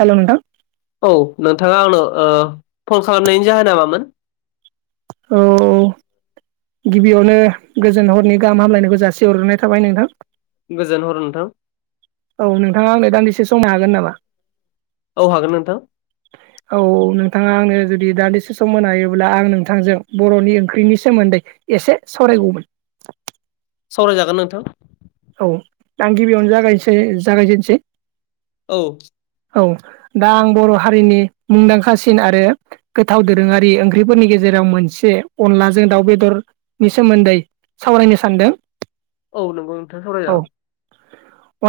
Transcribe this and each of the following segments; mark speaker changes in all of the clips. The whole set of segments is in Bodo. Speaker 1: हेलौ नोंथां
Speaker 2: औ नोंथांङा आंनो फान खालामनायनि जाहोन नामामोन
Speaker 1: औ गिबियावनो गोजोन हरनि गाहाम हामलायनायखौ जासे हर्रोनाय थाबाय नोंथां
Speaker 2: गोजोनहर नोंथां
Speaker 1: औ नोंथांङा आंलै दान्दिसे संनो हागोन नामा
Speaker 2: औ हागोन नोंथां
Speaker 1: नोंथांङा आंनो जुदि दान्दिसे सम मोन हायोब्ला आं नोंथांजों बर'नि ओंख्रिनि सोमोन्दै एसे सराय [unintelligible] [unintelligible]
Speaker 2: सावरायजागोन नोंथां
Speaker 1: औ आं गिबियावनो जागायसै जागायजेनसै
Speaker 2: औ
Speaker 1: औ दा आं बर' हारिनि मुंदांखासिन आरो गोथाव दोरोंङारि ओंख्रिफोरनि गेजेरजों मोनसे अनलाजों दाउ बेदरनि सोमोन्दै सावरायनो सानदों।
Speaker 2: औ नोंगौ नोंथांङै
Speaker 1: औ
Speaker 2: सावरायजागौ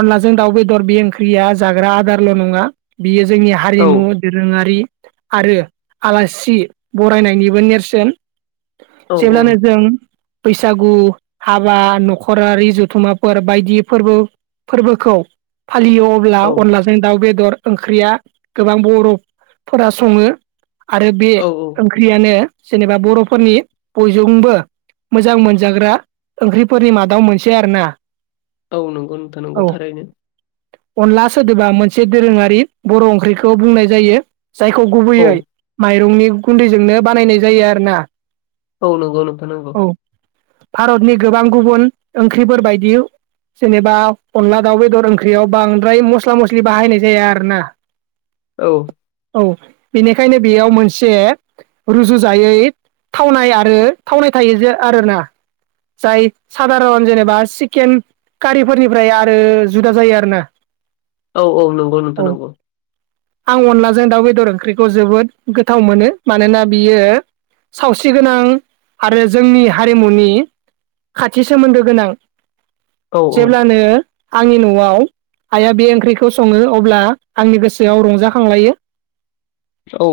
Speaker 1: अनलाजों दाउ बेदर बे ओंख्रिया जाग्रा आदारल' नंङा बेयो जोंनि
Speaker 2: औ
Speaker 1: हारिमु दोरोंङारि आरो आलासि बरायनायनिबो नेरसोन
Speaker 2: औ औ
Speaker 1: जेब्लानो जों बैसागु हाबा न'खरारि जुथा दथुमाफोर बायदि फोरबो फोरबोखौ फालियो अब्ला
Speaker 2: औ
Speaker 1: अनलाजों दाउ बेदर ओंख्रिया गोबां बर'फोरा संङो आरो बे
Speaker 2: औ
Speaker 1: ओंख्रियानो जेनेबा बरफोरनि बयजोंबो मोजां मोनजाग्रा ओंख्रिफोरनि मादाव मोनसे आरोना
Speaker 2: औ नंगौ नोंथां
Speaker 1: औ
Speaker 2: नंगौ थारैनो
Speaker 1: अनला सोदोबा मोनसे दोरोङारि बर ओंख्रिखौ बुंनाय जायो जायखौ
Speaker 2: औ
Speaker 1: गुबैयै माइरंनि गुन्दैजोंनो बानायनाय जायो आरोना
Speaker 2: औ नंगौ नोंथां नंगौ
Speaker 1: औ भारतनि गोबां गुबुन ओंख्रिफोरबायायदि जेनेबा अनदला दाउ बेदर ओंख्रियाव बांद्राय मस्ला मस्लि बाहायनाय जाया आरो ना
Speaker 2: औ
Speaker 1: औ बेनिखायनो बेयाव मोनसे रुजुजायै थावनाय आरो थावनाय थायो जे आरोना जाय सादारन जेनेबा चकेन कारिफोरनिफ्राय आरो जुदा जायो आरोना
Speaker 2: औ औ नंगौ
Speaker 1: औ
Speaker 2: नोंथां नंगौ
Speaker 1: आं अनलाजों दाउ बेदर ओंख्रिखौ जोबोद गोथाव मोनो मानोना बियो सावस्रि गोनां आरो जोंनि हारिमुनि खाथि सोमोन्दो गोनां
Speaker 2: औ
Speaker 1: जेब्लानो आंनि न'आव आइया बे ओंख्रिखौ सङो अब्ला आंनि गोसोआव रंजाखांलायो
Speaker 2: औ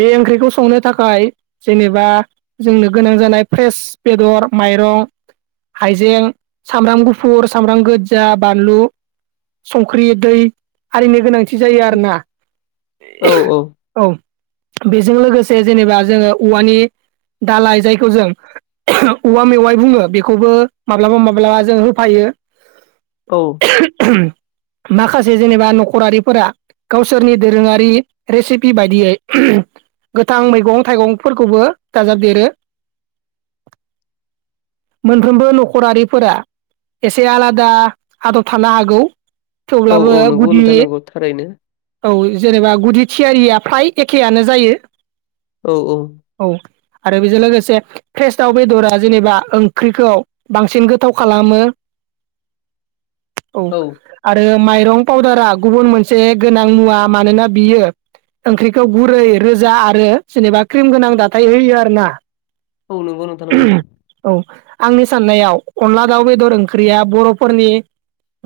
Speaker 1: बे ओंख्रिखौ संनो थाखाय जेनेबा जोंनो गोनां जानाय फ्रेस बेदर माइरं हाइजें सामब्राम गुफुर सामब्राम गोजा बानलु संख्रि दै आरिनो गोनांथि जायो आरोना
Speaker 2: औ औ
Speaker 1: बेजों लोगोसे जेनेबा जोङो औवानि दालाय जाय खौ जों औवा मेवाइ बुङो बेखौबो माब्लाबा माब्लाबा जों होफायो
Speaker 2: औ
Speaker 1: माखासे जेनेबा नखरारिफोरा गावसोरनि दोरोङारि रेसिपि बायदियै गोथां मैगं थाइगंफोरखौबो दाजाबदेरो मोनफ्रोमबो नखरारिफोरा एसे आलादा आदब थानो हागौ
Speaker 2: औ
Speaker 1: थेवब्लाबो
Speaker 2: औ नंगौ
Speaker 1: गुदि
Speaker 2: नोंथां नंगौ थारैनो
Speaker 1: औ जेनेबा गुदि थियारिया फाय एखेआानो जायो
Speaker 2: औ औ
Speaker 1: आरो बेजों लोगोसे फ्रेस दाव बेदरा जेनेबा ओंख्रिखौ बांसिन गोथाव खालामो औ आरो माइरं पावउदारा गुबुन मोनसे गोनां मुवा मानोना बियो ओंख्रिखौ गुरै रोजा आरो जेनेबा क्रिम गोनां दाथाय होयो आरो ना
Speaker 2: औ नंगौ नोंथां नंगौ
Speaker 1: औ आंनि साननायाव अनला दाउ बेदर ओंख्रिया बरफोरनि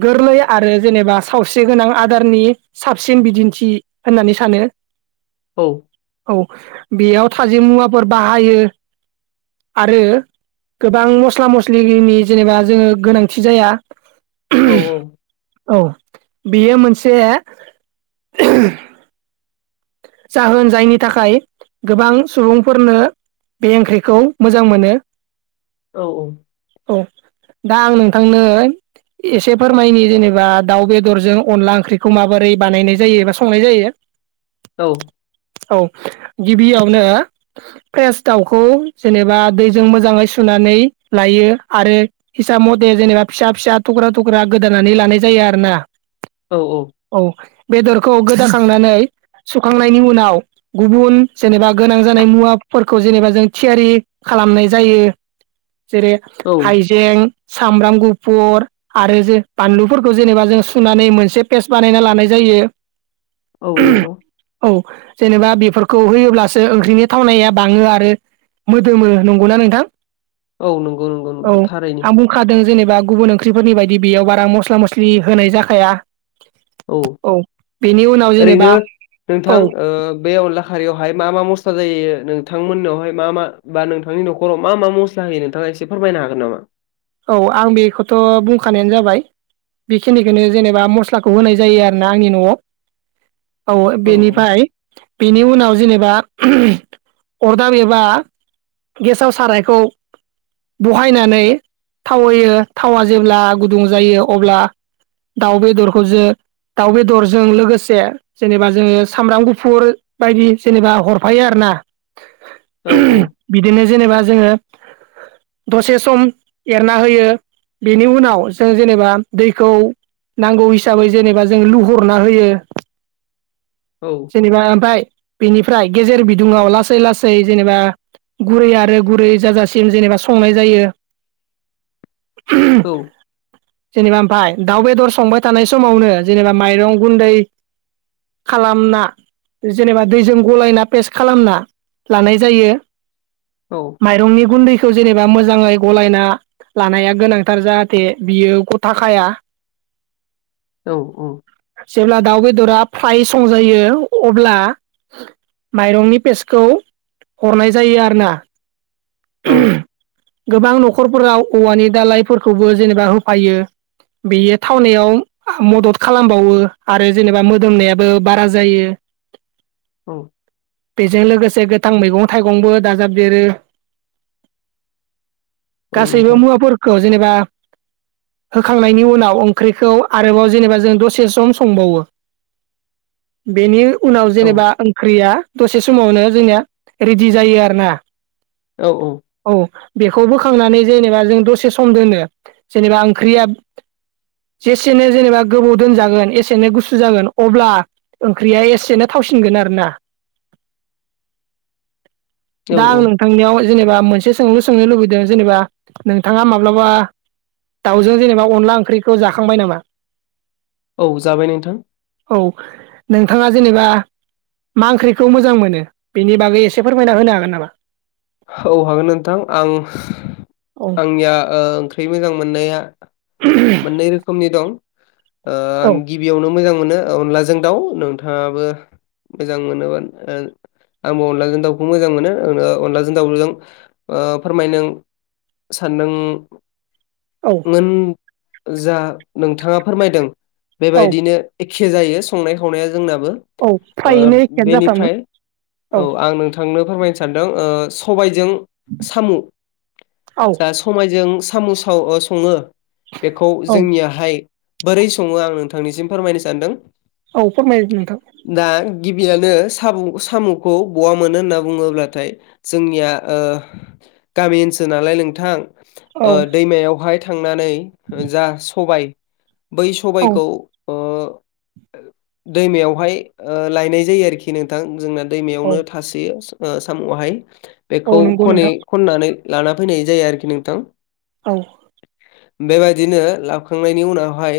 Speaker 1: गोरलै आरो जेनेबा सावस्रि गोनां आदारनि साबसिन बिदिन्थि होननानै सानो [inaudible]
Speaker 2: औ
Speaker 1: औ बेयाव थाजिम मुवाफोर बाहायो आरो गोबां मस्ला मस्लिनि जेनेबा जोङो गोनांथि जाया
Speaker 2: औ औ
Speaker 1: औ बेयो मोनसे जाहोन जायनि थाखाय गोबां सुबुंफोरनो बे ओंख्रिखौ मोजां मोनो
Speaker 2: औ औ
Speaker 1: औ दा आं नोंथांनो एसे फोरमायनि जेनेबा दाउ बेदरजों अनला ओंख्रिखौ माबोरै बानायनाय जायो एबा संनाय जायो
Speaker 2: औ
Speaker 1: औ गिबियावनो फ्रेस दाउखौ जेनेबा दैजों मोजाङै सुनाय लायो आरो हिसाब मथे जेनेबा फिसा फिसा थख्रा थख्रा गोदानानै लानाय जायो आरोना औ बेदरखौ गोदाखांनानै सुखांनायनि उनाव गुबुन जेनेबा गोनां जानाय मुवाफोरखौ जेनेबा जों थियारि खालामनाय जायो जेरै हाइजें सामब्राम गुफुर आरो जे बानलुफोरखौ जेनेबा जों सुनानै मोनसे पेस्ट बानायना लानाय जायो
Speaker 2: औ नंगौ
Speaker 1: औ जेनेबा बेफोरखौ होयोब्लासो ओंख्रिनि थावनाया बाङो आरो मोदोमो नंगौना नोंथां
Speaker 2: औ नंगौ नंगौ
Speaker 1: औ
Speaker 2: नोंथां थारैनो
Speaker 1: आं बुंखादों जेनेबा बा गुबुन ओंख्रिफोरनि बायदि बेयाव बारा मस्ला मस्लि होनाय जाखाया औ बेनि उनाव
Speaker 2: ओरैनो
Speaker 1: जेनेबा
Speaker 2: नोंथां
Speaker 1: औ
Speaker 2: बे अनला खारियावहाय मा-मा मस स्ला जायो नोंथांमोननावहाय मा-मा बा नोंथांनि नखराव मा-मा मस्ला होयो नोंथाङा एसे फोरमायनो हागोन नामा
Speaker 1: औ आं बेखौथ' बुंखानायानो जाबाय बेखिनिखौनो जेनेबा मस्लाखौ होनाय जायो आरोना आंनि न'आव औ बेनिफ्राय बेनि उनाव जेनेबा अरदाब एबा गेसाव सारायखौ बहायनानै थाव होयो थावा जेब्ला गुदुं जायो अब्ला दाउ बेदरखौ जो दाउ बेदरजों लोगोसे जेनेबा जोङो सामब्राम गुफुर बायदि जेनेबा हरफायो आरो ना
Speaker 2: औ
Speaker 1: बिदिनो जेनेबा जोङो दसे सम एरना होयो बेनि उनाव जों जेनेबा दैखौ नांगौ हिसाबै जेनेबा जों लुहरना होयो
Speaker 2: औ
Speaker 1: जेनेबा ओमफ्राय बेनिफ्राय गेजेर बिदुङाव लासै लासै जेनेबा गुरै आरो गुरै जाजासिम जेनेबा संनाय जायो
Speaker 2: औ
Speaker 1: जेनेबा ओमफाय दाउ बेदर संबाय थानाय समावनो जेनेबा माइरं गुन्दै खालामना जेनेबा दैजों गलायना पेस्ट खालामना लानाय जायो माइरंनि गुन्दैखौ जेनेबा मोजाङै गलायना लानाया गोनांथार जाहाथे बियो गथा खाया
Speaker 2: औ
Speaker 1: जेबला दाउ बेदरा फ्राय सं जायो अब्ला माइरंनि पेस्टखौ हरनाय जायो आरोना
Speaker 2: औ
Speaker 1: गोबां न'खरफोराव औवानि दालायफोरखौबो जेनेबा होफायो बेयो थावनायाव मदद खालामबावो आरो जेनेबा मोदोमनायाबो बारा जायो [inaudible]
Speaker 2: औ
Speaker 1: बेजों लोगोसे गोथां मैगं थाइगंबो दाजाबदेरो
Speaker 2: औ
Speaker 1: गासैबो
Speaker 2: नोंथां
Speaker 1: मुवाफोरखौ जेनेबा होखांनायनि उनाव ओंख्रिखौ आरोबाव जेनेबा जों दसे सम संबावो बेनि उनाव
Speaker 2: औ
Speaker 1: जेनेबा ओंख्रिया दसे समावनो जोंनिया रेडि जायो आरोना औ बेखौबो खांनानै जेनेबा जों दसे सम दोनो जेनेबा ओंख्रिया जेसेनो जेनेबा गोबाव दोनजागोन एसेनो गुसु जागोन अब्ला ओंख्रिया एसेनो थावसिनगोन आरो ना दा आं नोंथांनियाव जेनेबा मोनसे सोंलु सोंनो लुबैदों दो जेनेबा नोंथाङा माब्लाबा दाउजों जेनेबा अनला ओंख्रिखौ जाखांबाय नामा
Speaker 2: औ औ जाबाय नोंथां
Speaker 1: औ नोंथाङा जेनेबा मा ओंख्रिखौ मोजां मोनो बेनि बागै एसे फोरमायना होनो हागोन नामा?
Speaker 2: औ हागोन नोंथां आं
Speaker 1: औ
Speaker 2: आंनिया ओ ओंख्रि मोजां मोननाया मोननै रोखोमनि दं ओ आं
Speaker 1: औ
Speaker 2: गिबियावनो मोजां मोनो अनलाजों दाउ नोंथाङाबो मोजां मोनोबा आंबो अनलाजों दाउखौ मोजां मोनो अनलाजों जों दावजों ओ फोरमायनो सान्दों
Speaker 1: औ
Speaker 2: मोन जा नोंथाङा फोरमायदों
Speaker 1: औ
Speaker 2: बेबायदिनो ए खे जायो संनाय खावनाया जोंनाबो
Speaker 1: औ
Speaker 2: ओ
Speaker 1: थारैनो एखेयानो जाफ्रामो
Speaker 2: बेनिफ्राय औ आं नोंथांनो फोरमायनो सानदों ओ सबाइजों
Speaker 1: औ
Speaker 2: सामु सामु साव ओ सङो बेखौ
Speaker 1: औ
Speaker 2: जोंनियाहाय सा बोरै सङो आं नोंथांनिसिम फोरमायनो सानदों
Speaker 1: औ फोरमाय नोंथां
Speaker 2: दा गिबियानो सामुं साम'खौ बहा मोनो होनना बुङोब्लाथाय जोंनिया ओ गामि ओनसोल नालाय नोंथां
Speaker 1: औ
Speaker 2: दैमायावहाय थांनानै जा सबाय बै
Speaker 1: औ
Speaker 2: सबायखौ ओ दैमायावहाय ओ लायनाय जायो आरोखि नोंथां जोंना
Speaker 1: औ
Speaker 2: दैमायावनो थासोयो साम'आहाय
Speaker 1: औ
Speaker 2: बेखौ
Speaker 1: नंगौ
Speaker 2: खनै
Speaker 1: नोंथां
Speaker 2: खननानै लाना फैनाय जाया आरोखि नोंथां
Speaker 1: औ
Speaker 2: बेबायदिनो लाबोखांनायनि उनावहाय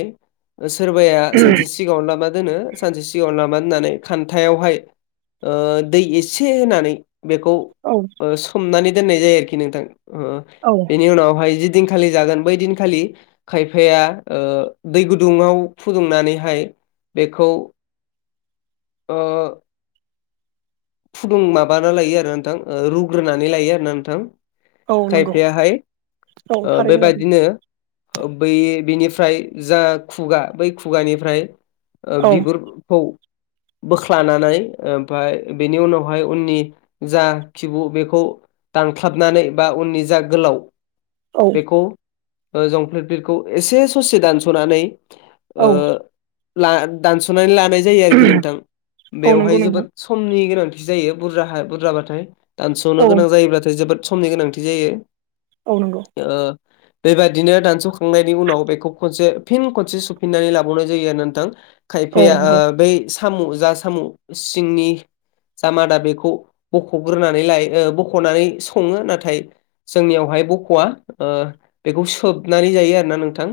Speaker 2: सोरबाया सानसे सिगाङाव लामा दोनो सानसे सिगाङाव लामा होननानै खान्थायावहाय ओ दै एसे होनानै बेखौ
Speaker 1: औ
Speaker 2: ओ सोमनानै दोननाय जायो आरोखि नोंथां
Speaker 1: औ
Speaker 2: बेनि उनावहाय दिनखालि जागोन बै दिनखालि खायफाया ओ दै गुदुङाव फुदुंनानैहाय बेखौ फुदुं माबाना लायो आरो नोंथां रुग्रोनानै लायो आरोना नोंथां
Speaker 1: औ नंगौ
Speaker 2: खायफायाहाय
Speaker 1: औ
Speaker 2: ओ
Speaker 1: थारैनो
Speaker 2: बेबायदिनो बै बिनिफ्राय जा खुगा बै खुगानिफ्राय ओ
Speaker 1: औ
Speaker 2: बिगुरखौ बोख्लानानै ओमफाय बेनि उनावहाय उननि जा खिबु बेखौ दानख्लाबनानै बा उननि जा गोलाव
Speaker 1: औ
Speaker 2: बेखौ ओ जंफ्लिफ्लिरखौ एसे ससे दानस'नानै
Speaker 1: औ
Speaker 2: ओ ला दानस'नानै लानाय जायो आरोखि नोंथां
Speaker 1: औ
Speaker 2: बेवहाय
Speaker 1: नंगौ नंगौ
Speaker 2: जोबोद नि गोनांथि जायो बुरजा बुरजाबाथाय दानस'नो
Speaker 1: औ
Speaker 2: गोनां जायोब्लाथाय जोबोद समनि गोनांथि जायो
Speaker 1: औ नंगौ
Speaker 2: बेबायदिनो दानस'खांनायनि उनाव बेखौ खनसे फिन खनसे सुफिननानै लाबावनाय जायो आरो नोंथां
Speaker 1: औ
Speaker 2: खायफाया ओ
Speaker 1: नंगौ
Speaker 2: बै साम' जा साम' सिंनि
Speaker 1: [inaudible]
Speaker 2: जामादा बेखौ बख'ग्रोनानै लायो बख'नानै सङो नाथाय जोंनियावहाय ख'वा बेखौ सोबनानै जायो आरोना नोंथां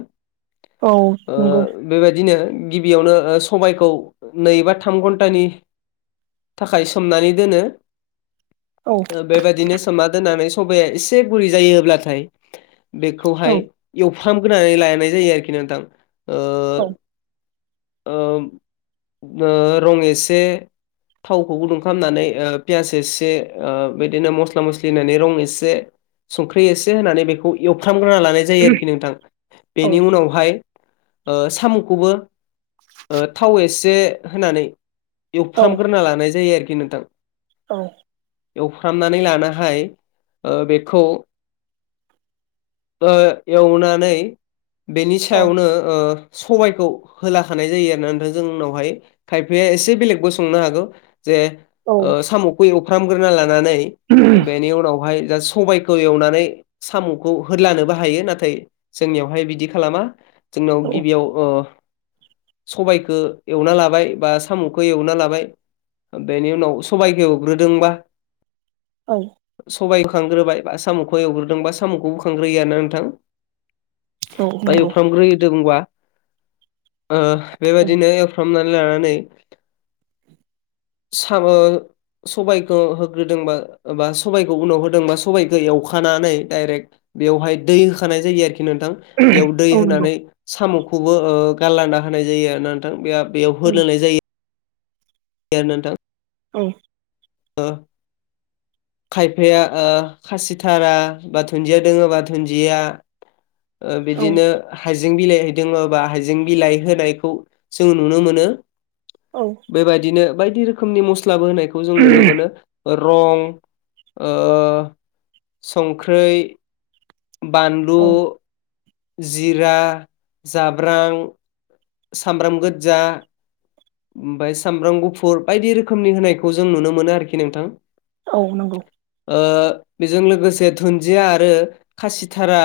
Speaker 1: औ
Speaker 2: ओ
Speaker 1: नंगौ
Speaker 2: बेबायदिनो गिबियावनो ओ सबायखौ नै बा थाम घन्टानि थाखाय सोमनानै दोनो
Speaker 1: औ
Speaker 2: बेबायदिनो सोमना दोननानै सबाया इसे गुरै जायोब्लाथाय
Speaker 1: औ
Speaker 2: बेखौहाय एव फ्रामगोरनानै लानाय जायो आरोखि नोंथां ओ ओ ओ रं एसे थावखौ गुदुं खालामनानै पियास एसे बिदिनो मस्ला मस्लि होननानै रं एसे संख्रि एसे होनानै बेखौ एवफ्रामग्रोना लानाय जायो आरोखि नोंथां
Speaker 1: औ
Speaker 2: बेनि उनावहाय साम'खौबो थाव एसे होनानै फ्राम ग्रोना लानाय जायो आरोखि नोंथां।
Speaker 1: औ
Speaker 2: एवफ्रामनानै लानहाय ओ बेखौ एवनानै बेनि सायावनो ओ सबायखौ होलाखानाय जायो आरोना नोथां जों उनावहाय खायफाया एसे बेलेगबो संनो हागौ जे
Speaker 1: औ
Speaker 2: साम'खौ एवफ्रामग्रोना लानानै बेनि उनावहाय जा सबागखौ एवनानै साम'खौ होदलानोबो हायो नाथाय जोंनियावहाय बिदि खालामा जोंनाव गिबियाव सबायाइखौ एवना लाबाय बा साम'खौ एवना लाबाय बेनि उनाव सबबायखौ एवग्रोदोंबा
Speaker 1: औ
Speaker 2: सबाय खांग्रोबाय बा साम'खौ एवग्रोदोंबा साम'खौबो खांग्रोयोयानोा नोंथां।
Speaker 1: औ
Speaker 2: बाय
Speaker 1: नंगौ
Speaker 2: एवफ्रामग्रोदोंबा ओ
Speaker 1: औ
Speaker 2: बेबायदिनो एवफ्रामनानै लानानै
Speaker 1: [inaudible]
Speaker 2: साबो सबाइखौ होग्रोदोंबा बा सबाइखौ उनाव होदोंबा सबाइखौ एवखानानै डाइरेक्ट बेवहाय दै होखानाय जायो आरोखि नोंथां
Speaker 1: औ
Speaker 2: बेयाव दै
Speaker 1: नंगौ
Speaker 2: होनानै साम'खौबो गारलाना होनाय जायो आरोना नोंथां बेयाव
Speaker 1: औ
Speaker 2: होलोनाय जायो। गार नोंथां
Speaker 1: औ
Speaker 2: हो खायफाया ओ खासिथारा बा दुन्दिया दोङोबा बा दुन्दिया
Speaker 1: [inaudible]
Speaker 2: ओ
Speaker 1: औ
Speaker 2: बिदिनो हाय जें बिलाइ दोङोबा हाइजें बिलाइ होनायखौ जों नुनो मोनो।
Speaker 1: औ
Speaker 2: बेबायदिनो बायदि रोखोमनि मस्लाबो होनायखौ जों नुनो मोनो। रं ओ संख्रै बानलु
Speaker 1: औ
Speaker 2: जिरा जाब्रां सामब्राम गोजा ओमफ्राय सामब्राम गुफुर बायदि रोखोमनि होनायखौ जों नुनो मोनो आरोखि नोंथां।
Speaker 1: औ नंगौ
Speaker 2: ओ बेजों लोगोसे दुन्दिया आरो खासिथारा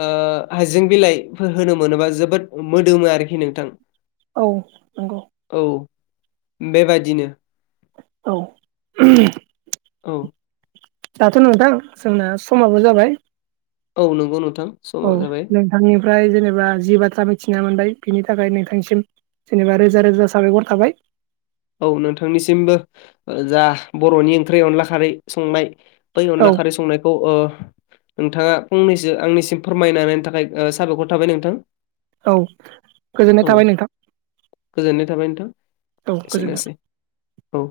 Speaker 2: ओ हायजें बिलाइफोर होनो मोनोबा जोबोद मोदोमो आरोखि नोंथां।
Speaker 1: औ नंगौ
Speaker 2: बेबायदिनो
Speaker 1: औ
Speaker 2: औ
Speaker 1: दाथ' नोंथां जोंना समाबो जाबाय
Speaker 2: औ नंगौ नंगौ
Speaker 1: औ नोंथांनिफ्राय जेनेबा जि बाथ्रा मिथिना मोनबाय बिनि थाखाय नोंथांसिम जेनेबा रोजा रोजा साबायखर थाबाय।
Speaker 2: औ नोंथांनिसिमबो जा बर'नि ओंख्रि अनला खारै संनाय बै
Speaker 1: औ
Speaker 2: अनला खारै संनायखौ ओ नोंथाङा फंनैसो आंनिसिम फोरमाय नायनि थाखाय साबायखर थाबाय नोंथां।
Speaker 1: औ गोजोननाय
Speaker 2: औ
Speaker 1: थाबाय नोंथां।
Speaker 2: गोजोननाय थाबाय नोंथां
Speaker 1: औ गोजोन्थों
Speaker 2: एसेनोसै औ